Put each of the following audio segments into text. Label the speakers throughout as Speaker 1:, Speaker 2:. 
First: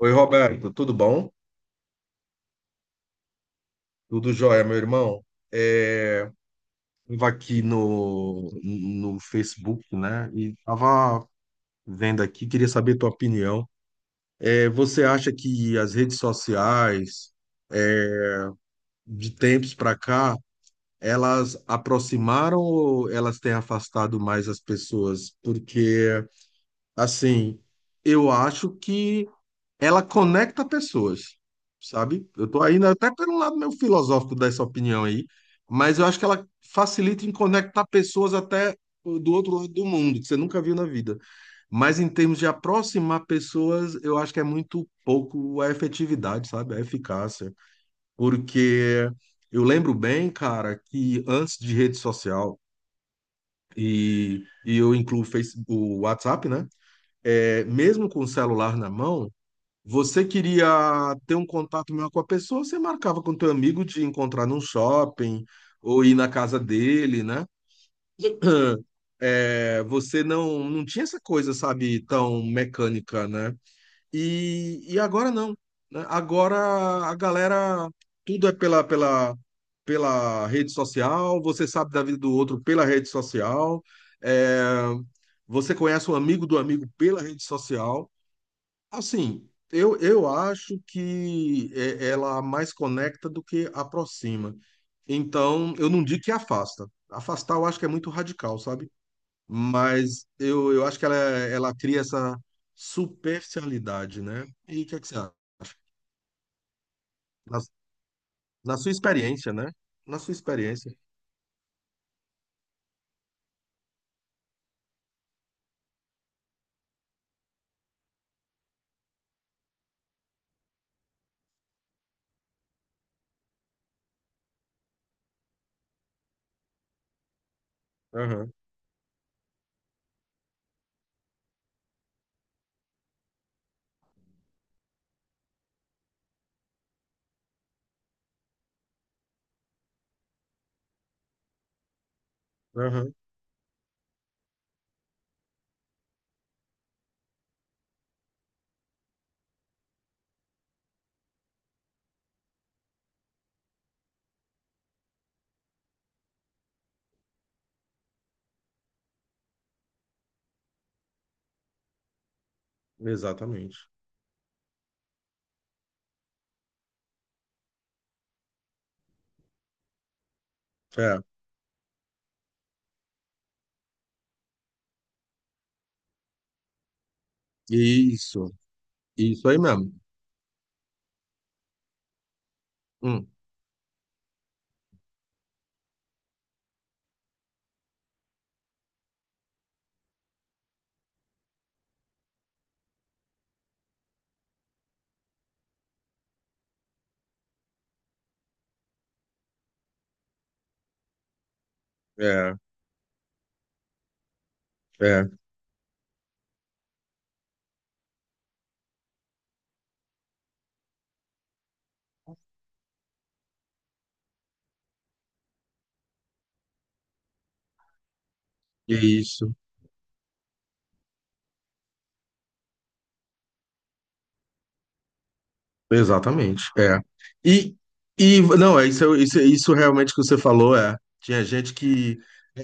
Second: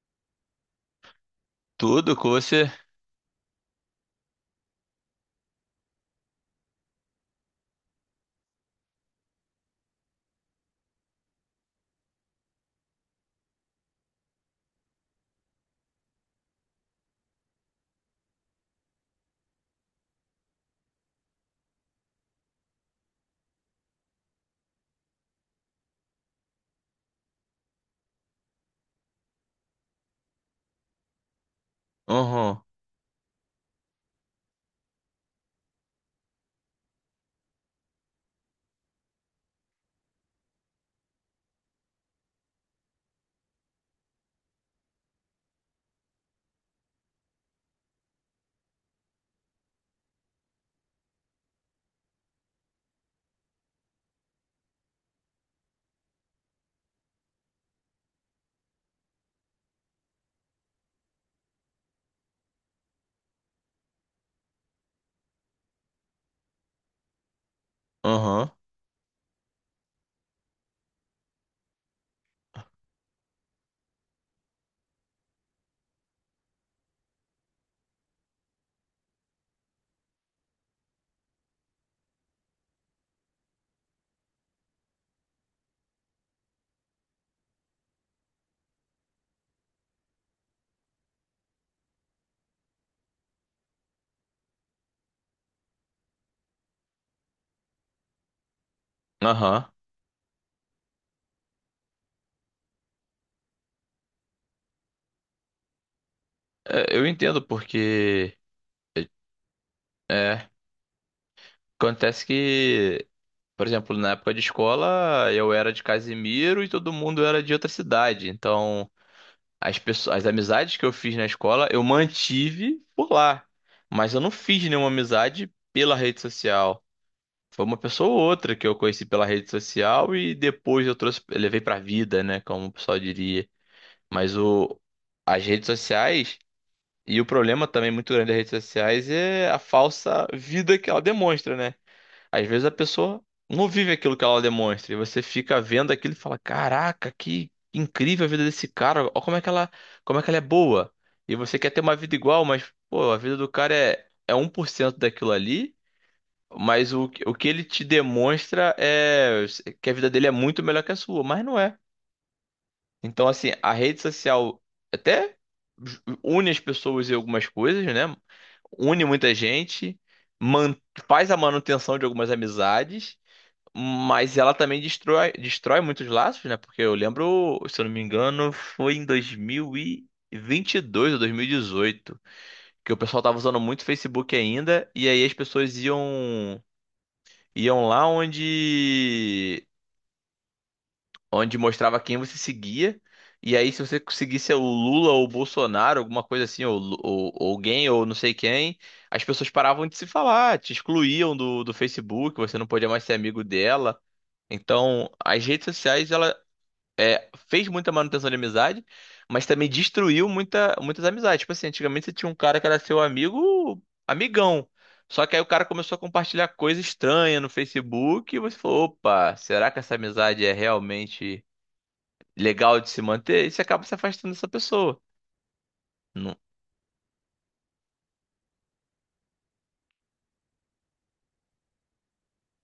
Speaker 1: Oi, Roberto, tudo bom?
Speaker 2: Tudo com você.
Speaker 1: Tudo jóia, meu irmão? É, Estava aqui no Facebook, né? E estava vendo aqui, queria saber tua opinião. Você acha que as redes sociais, de tempos para cá, elas aproximaram ou elas têm afastado mais as pessoas? Porque, assim, eu acho que ela conecta pessoas, sabe? Eu
Speaker 2: Uhum,
Speaker 1: tô ainda até pelo lado meio filosófico dessa opinião aí, mas eu acho que ela facilita em conectar pessoas até do outro lado do mundo, que você nunca viu na vida. Mas em termos de aproximar pessoas, eu acho que é muito pouco a efetividade, sabe? A eficácia. Porque eu lembro bem, cara, que antes de rede social, e eu incluo o o WhatsApp, né? É, mesmo com o celular na mão, você queria ter um contato melhor com a pessoa, você marcava com teu amigo de encontrar num shopping ou ir na casa dele, né?
Speaker 2: uhum,
Speaker 1: É, você não tinha essa coisa, sabe, tão mecânica, né? E agora não, né? Agora a galera, tudo é pela rede social, você sabe da vida do outro pela rede social, é, você conhece um amigo do amigo pela rede social. Assim, eu acho que ela mais conecta do que aproxima. Então, eu não digo que afasta. Afastar eu acho que é muito radical, sabe?
Speaker 2: aham.
Speaker 1: Mas eu acho que ela cria essa superficialidade, né? E o que é que você acha?
Speaker 2: É, eu entendo
Speaker 1: Na,
Speaker 2: porque
Speaker 1: na sua experiência, né? Na sua
Speaker 2: é,
Speaker 1: experiência.
Speaker 2: acontece que, por exemplo, na época de escola eu era de Casimiro e todo mundo era de outra cidade. Então, as pessoas, as amizades que eu fiz na escola eu mantive por lá, mas eu não fiz nenhuma amizade pela rede social. Foi uma pessoa ou
Speaker 1: Aham,
Speaker 2: outra que eu conheci pela rede social e depois eu trouxe, levei pra vida, né, como o pessoal diria. Mas o, as redes sociais, e o problema também muito grande das redes sociais é a falsa vida que ela demonstra, né? Às vezes a
Speaker 1: aham,
Speaker 2: pessoa não vive aquilo que ela demonstra, e você fica vendo aquilo e fala: caraca, que incrível a vida desse cara, olha como é que ela, como é que ela é boa. E você quer ter uma vida igual, mas, pô, a vida do cara é 1% daquilo ali, mas o que ele te demonstra é que a vida dele é muito melhor que a sua, mas não é. Então, assim, a
Speaker 1: exatamente.
Speaker 2: rede social até une as pessoas em algumas coisas, né? Une muita gente, man-
Speaker 1: É,
Speaker 2: faz a manutenção de algumas amizades, mas ela também destrói, destrói muitos laços, né? Porque eu lembro, se eu não me engano,
Speaker 1: isso,
Speaker 2: foi em dois
Speaker 1: isso aí
Speaker 2: mil
Speaker 1: mesmo.
Speaker 2: e vinte e dois ou 2018, que o pessoal
Speaker 1: Hum,
Speaker 2: tava usando muito Facebook ainda, e aí as pessoas iam lá onde mostrava quem você seguia. E aí, se você seguisse o Lula ou o Bolsonaro, alguma coisa assim, ou ou alguém, ou não sei quem, as pessoas paravam de se falar, te excluíam do Facebook,
Speaker 1: é,
Speaker 2: você não podia mais ser amigo dela. Então,
Speaker 1: é,
Speaker 2: as redes sociais, ela fez muita manutenção de amizade, mas também destruiu muitas amizades. Tipo assim, antigamente você tinha um cara que era seu amigo, amigão. Só que aí o cara começou a compartilhar coisa estranha no Facebook e você falou, opa,
Speaker 1: isso.
Speaker 2: será que essa amizade é realmente legal de se manter, e você acaba se afastando dessa pessoa. Não-
Speaker 1: Exatamente, é. E, e não, é isso, isso, isso realmente que você falou, é. Tinha gente que.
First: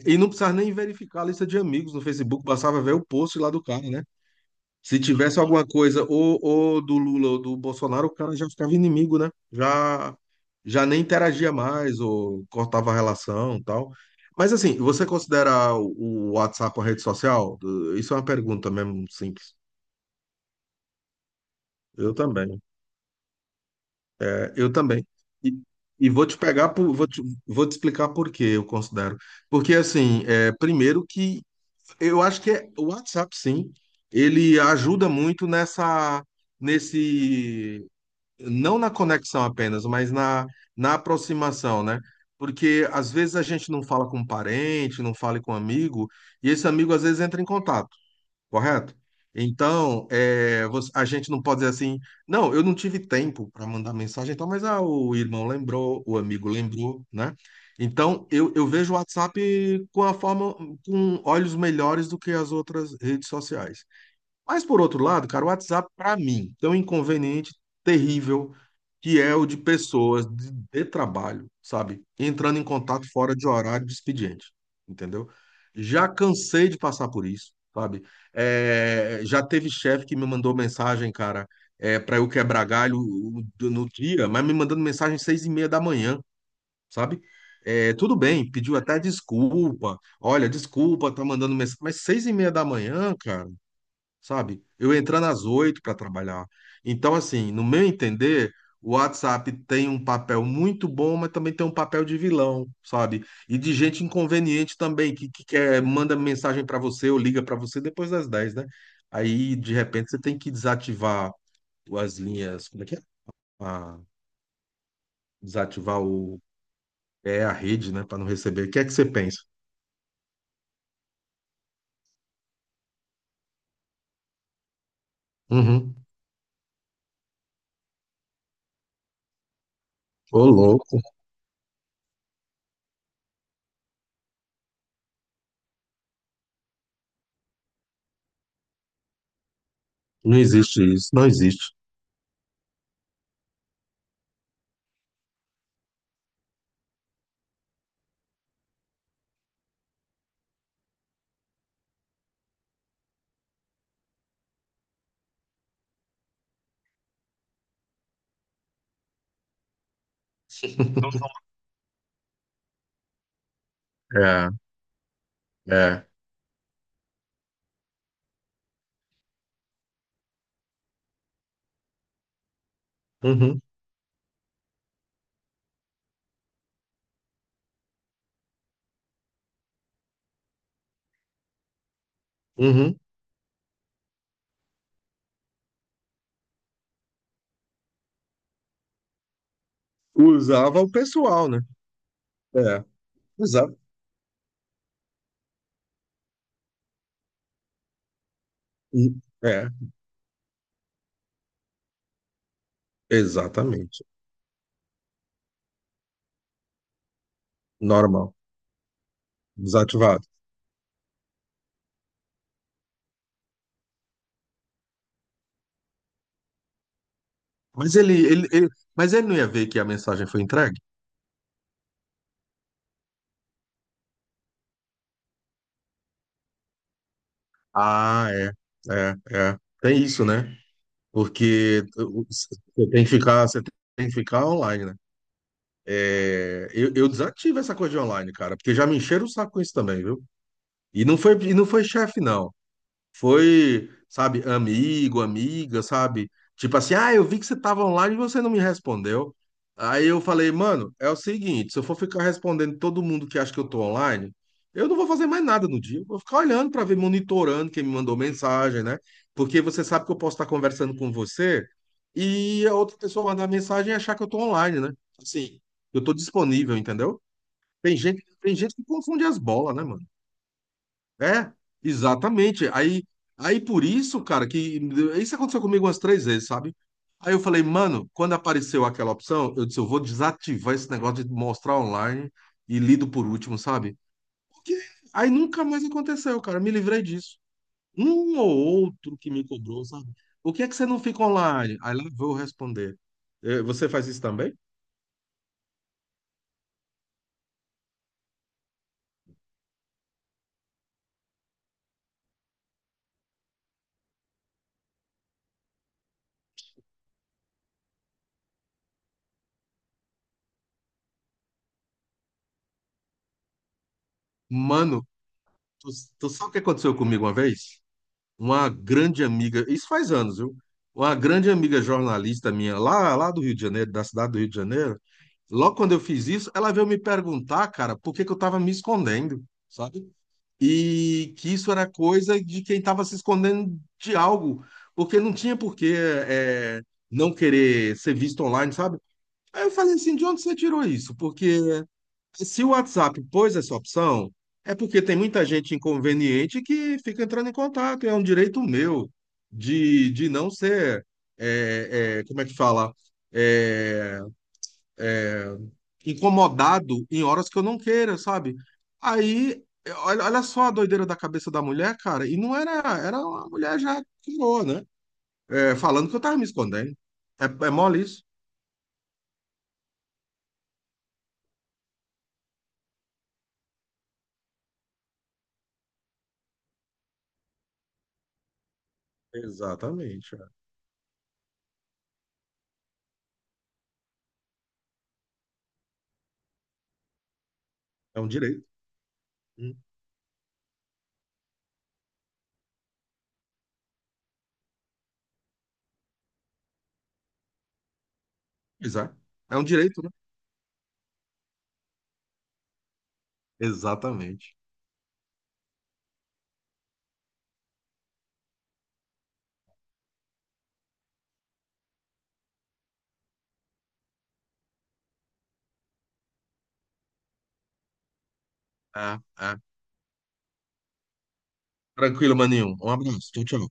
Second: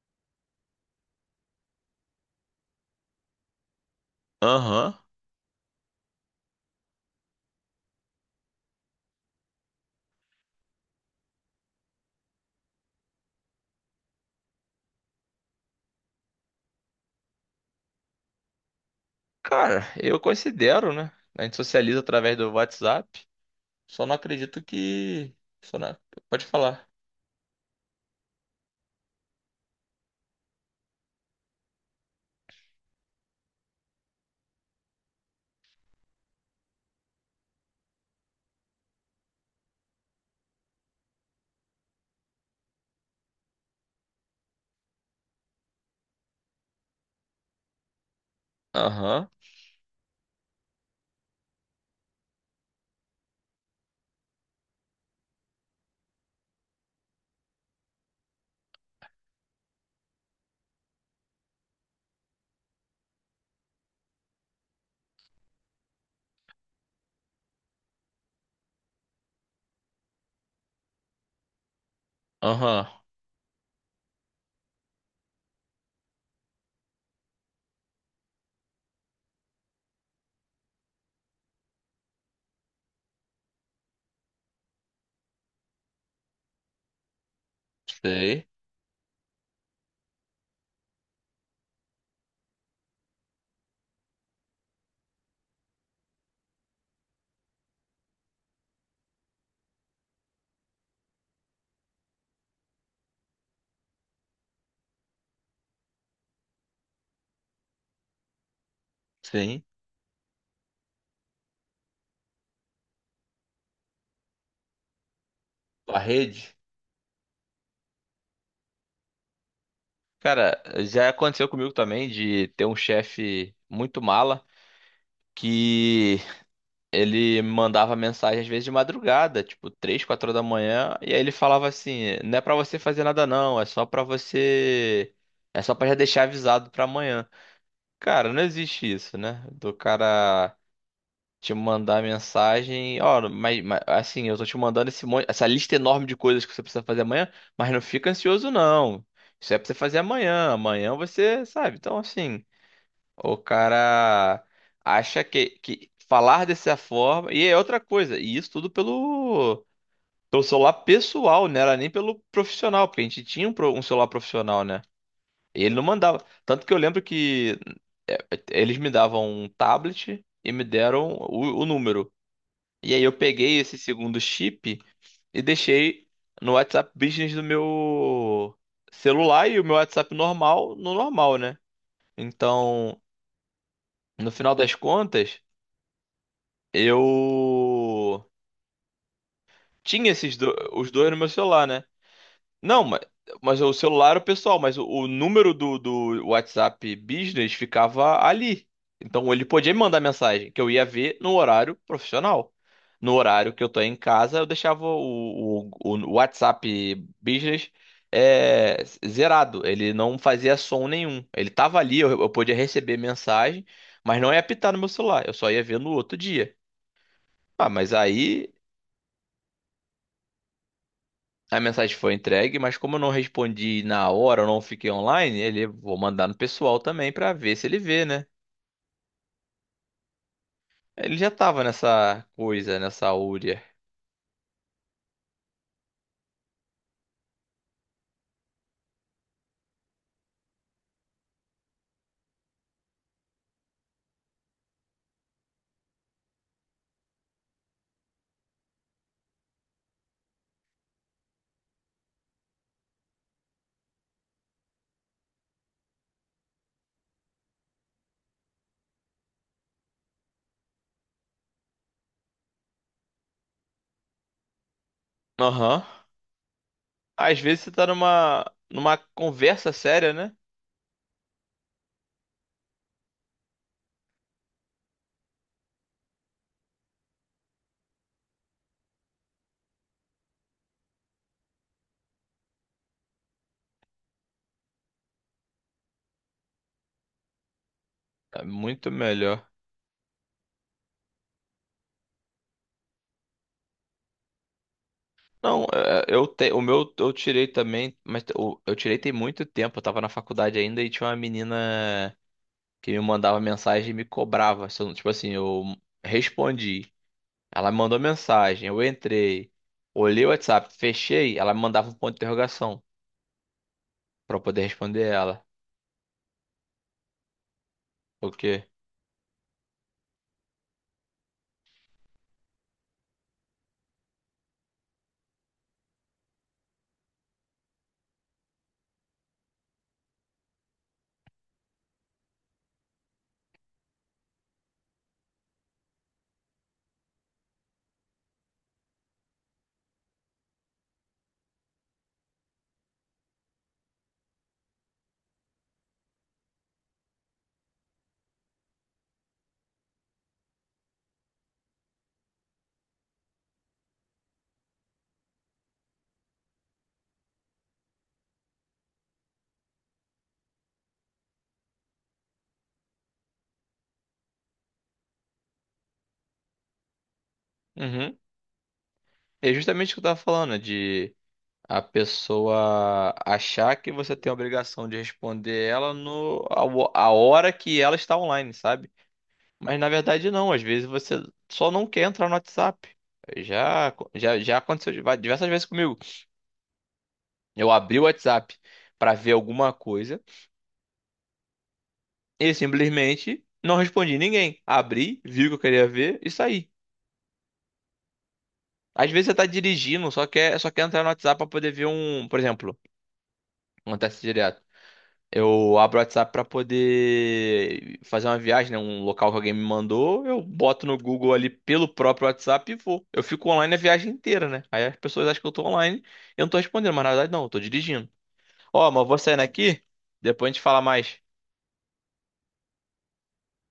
Speaker 1: E não precisava nem verificar a lista de amigos no Facebook, bastava ver o post lá do cara, né?
Speaker 2: Aham.
Speaker 1: Se tivesse alguma coisa ou do Lula ou do Bolsonaro, o cara já ficava inimigo, né? Já, já nem interagia mais ou cortava a relação e tal. Mas assim, você considera o WhatsApp uma rede social? Isso é uma pergunta mesmo simples.
Speaker 2: Cara, eu considero, né? A gente socializa
Speaker 1: Eu
Speaker 2: através do
Speaker 1: também.
Speaker 2: WhatsApp. Só não
Speaker 1: É,
Speaker 2: acredito
Speaker 1: eu também.
Speaker 2: que.
Speaker 1: E,
Speaker 2: Só não.
Speaker 1: e vou te
Speaker 2: Pode
Speaker 1: pegar
Speaker 2: falar.
Speaker 1: vou te explicar por que eu considero. Porque assim, é, primeiro que eu acho que é, o WhatsApp, sim, ele ajuda muito nesse, não na conexão apenas, mas na aproximação, né? Porque às vezes a gente não fala com um parente, não fala com um amigo, e esse amigo às vezes entra em contato correto?
Speaker 2: Aham.
Speaker 1: Então, é, você- a gente não pode dizer assim, não, eu não tive tempo para mandar mensagem, então, mas ah, o irmão lembrou, o amigo lembrou, né? Então, eu vejo o WhatsApp com a forma, com olhos melhores do que as outras redes sociais. Mas por outro lado, cara, o WhatsApp, para mim, tem um inconveniente terrível que é o de pessoas de trabalho, sabe? Entrando em
Speaker 2: Aham.
Speaker 1: contato fora de horário de expediente, entendeu? Já cansei de passar por isso, sabe? É, já teve chefe que me mandou mensagem, cara, é, para eu quebrar galho no dia, mas me mandando mensagem às seis e meia da manhã, sabe? É, tudo
Speaker 2: Sei.
Speaker 1: bem, pediu até desculpa. Olha, desculpa, tá mandando mensagem, mas seis e meia da manhã, cara, sabe? Eu entrando às oito para trabalhar. Então, assim, no meu entender, o WhatsApp tem um papel muito bom, mas também tem um papel de vilão, sabe? E de gente inconveniente também, que quer, manda mensagem para você ou liga para você depois das dez, né? Aí,
Speaker 2: Sim.
Speaker 1: de repente, você tem que desativar as linhas, como é que é? Ah,
Speaker 2: A
Speaker 1: desativar o,
Speaker 2: rede.
Speaker 1: é a rede, né, para não receber. O que é que você pensa?
Speaker 2: Cara, já aconteceu comigo também de ter um chefe muito mala
Speaker 1: Uhum.
Speaker 2: que ele mandava mensagem às vezes de madrugada, tipo 3, 4 horas da
Speaker 1: Ô,
Speaker 2: manhã,
Speaker 1: louco,
Speaker 2: e aí ele falava assim: "Não é pra você fazer nada não, é só pra você, é só pra já deixar avisado pra amanhã". Cara, não existe isso, né? Do
Speaker 1: não
Speaker 2: cara
Speaker 1: existe isso, não
Speaker 2: te
Speaker 1: existe.
Speaker 2: mandar mensagem, ó, mas, assim, eu tô te mandando esse monte, essa lista enorme de coisas que você precisa fazer amanhã, mas não fica ansioso não. Isso é pra você fazer amanhã, amanhã você, sabe? Então, assim, o cara acha que falar dessa forma. E é outra coisa, e isso tudo pelo celular pessoal, né? Era nem pelo profissional, porque a gente tinha um celular
Speaker 1: É,
Speaker 2: profissional, né? E ele não
Speaker 1: é.
Speaker 2: mandava. Tanto que eu lembro que eles me davam um tablet e me deram o número. E aí eu peguei
Speaker 1: Uhum,
Speaker 2: esse segundo chip e deixei no WhatsApp Business do meu celular e o meu WhatsApp normal no normal, né?
Speaker 1: uhum.
Speaker 2: Então, no final das contas, eu tinha
Speaker 1: Usava
Speaker 2: os
Speaker 1: o
Speaker 2: dois no meu
Speaker 1: pessoal, né?
Speaker 2: celular, né? Não,
Speaker 1: É,
Speaker 2: mas o
Speaker 1: exa-
Speaker 2: celular era o pessoal, mas o número do WhatsApp Business ficava ali. Então ele
Speaker 1: é,
Speaker 2: podia me mandar mensagem, que eu ia ver no horário profissional. No horário que eu tô em
Speaker 1: exatamente.
Speaker 2: casa, eu deixava o WhatsApp Business,
Speaker 1: Normal,
Speaker 2: é, zerado. Ele não
Speaker 1: desativado.
Speaker 2: fazia som nenhum. Ele tava ali, eu podia receber mensagem, mas não ia apitar no meu celular. Eu só ia ver no outro dia. Ah, mas
Speaker 1: Mas
Speaker 2: aí
Speaker 1: mas ele não ia ver que a mensagem foi entregue?
Speaker 2: a mensagem foi entregue, mas como eu não respondi na hora, eu não fiquei online, ele vou mandar no pessoal também pra ver se ele vê, né?
Speaker 1: Ah, é, é. Tem isso, né?
Speaker 2: Ele já tava
Speaker 1: Porque
Speaker 2: nessa
Speaker 1: você
Speaker 2: coisa,
Speaker 1: tem que
Speaker 2: nessa
Speaker 1: ficar, você
Speaker 2: úria.
Speaker 1: tem que ficar online, né? É, eu desativo essa coisa de online, cara, porque já me encheram o saco com isso também, viu? E não foi chefe, não. Foi, sabe, amigo, amiga, sabe? Tipo assim, ah, eu vi que você tava online e você não me respondeu. Aí eu falei, mano, é o seguinte, se eu for ficar respondendo todo mundo que acha que eu tô online, eu não vou fazer mais nada no dia. Eu vou ficar olhando pra ver, monitorando quem me mandou mensagem, né? Porque você sabe que eu posso estar conversando com você e a outra pessoa mandar mensagem e achar que eu tô online, né? Assim,
Speaker 2: Aham.
Speaker 1: eu tô disponível, entendeu?
Speaker 2: Às vezes você tá numa
Speaker 1: Tem gente que
Speaker 2: numa
Speaker 1: confunde as
Speaker 2: conversa
Speaker 1: bolas, né, mano?
Speaker 2: séria, né?
Speaker 1: É, exatamente. Aí por isso, cara, que isso aconteceu comigo umas três vezes, sabe? Aí eu falei, mano, quando apareceu aquela opção, eu disse, eu vou desativar esse negócio de mostrar online e lido por último, sabe? Porque aí nunca mais aconteceu, cara. Me livrei disso. Um
Speaker 2: É
Speaker 1: ou
Speaker 2: muito
Speaker 1: outro que me
Speaker 2: melhor.
Speaker 1: cobrou, sabe? O que é que você não fica online? Aí lá eu vou responder. Eh, você faz isso também?
Speaker 2: Não, é, o meu eu tirei também, mas eu tirei tem muito tempo, eu tava na faculdade ainda e tinha uma menina que me mandava mensagem e me cobrava. Se eu não- Tipo assim, eu respondi. Ela me mandou mensagem, eu entrei, olhei o WhatsApp, fechei, ela me mandava um ponto de interrogação pra eu poder responder
Speaker 1: Mano,
Speaker 2: ela.
Speaker 1: tu, tu sabe o que aconteceu comigo uma vez?
Speaker 2: O quê?
Speaker 1: Uma grande amiga, isso faz anos, viu? Uma grande amiga jornalista minha, lá do Rio de Janeiro, da cidade do Rio de Janeiro, logo quando eu fiz isso, ela veio me perguntar, cara, por que que eu tava me escondendo, sabe? E que isso era coisa de quem tava se escondendo de algo, porque não tinha por que é, não querer ser visto online, sabe? Aí eu falei assim, de onde você tirou isso? Porque se o WhatsApp pôs essa opção, é porque tem muita gente inconveniente que fica entrando em contato. É um direito meu de não ser, como é que fala, é, incomodado em horas que eu não queira, sabe? Aí, olha, olha só a doideira da cabeça da mulher, cara. E não era, era uma mulher já curou, né? É, falando que eu tava me escondendo. É, é mole
Speaker 2: Uhum.
Speaker 1: isso?
Speaker 2: É justamente o que eu tava falando, né, de a pessoa achar que você tem a obrigação de responder ela no a, ho- a hora que ela está online, sabe? Mas na verdade
Speaker 1: Exatamente. É.
Speaker 2: não, às vezes você só não quer entrar no WhatsApp. Já, já, já aconteceu diversas vezes comigo. Eu abri o
Speaker 1: É um
Speaker 2: WhatsApp
Speaker 1: direito.
Speaker 2: pra ver alguma
Speaker 1: Hum,
Speaker 2: coisa. E simplesmente não respondi ninguém. Abri, vi o que eu queria ver e saí.
Speaker 1: Pois
Speaker 2: Às
Speaker 1: é.
Speaker 2: vezes você tá
Speaker 1: É um direito,
Speaker 2: dirigindo,
Speaker 1: né?
Speaker 2: só quer entrar no WhatsApp pra poder ver um, por exemplo, acontece
Speaker 1: Exatamente.
Speaker 2: direto. Eu abro o WhatsApp pra poder fazer uma viagem, né, um local que alguém me mandou, eu boto no Google ali pelo próprio WhatsApp e vou. Eu fico online a viagem inteira, né? Aí as pessoas acham que eu tô online, eu não tô respondendo, mas na verdade não, eu tô dirigindo. Ó, mas eu vou
Speaker 1: É,
Speaker 2: saindo
Speaker 1: é.
Speaker 2: aqui, depois a gente fala mais.
Speaker 1: Tranquilo, maninho. Um abraço. Tchau, tchau.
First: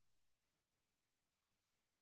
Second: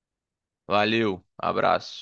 Speaker 2: Valeu, abraço.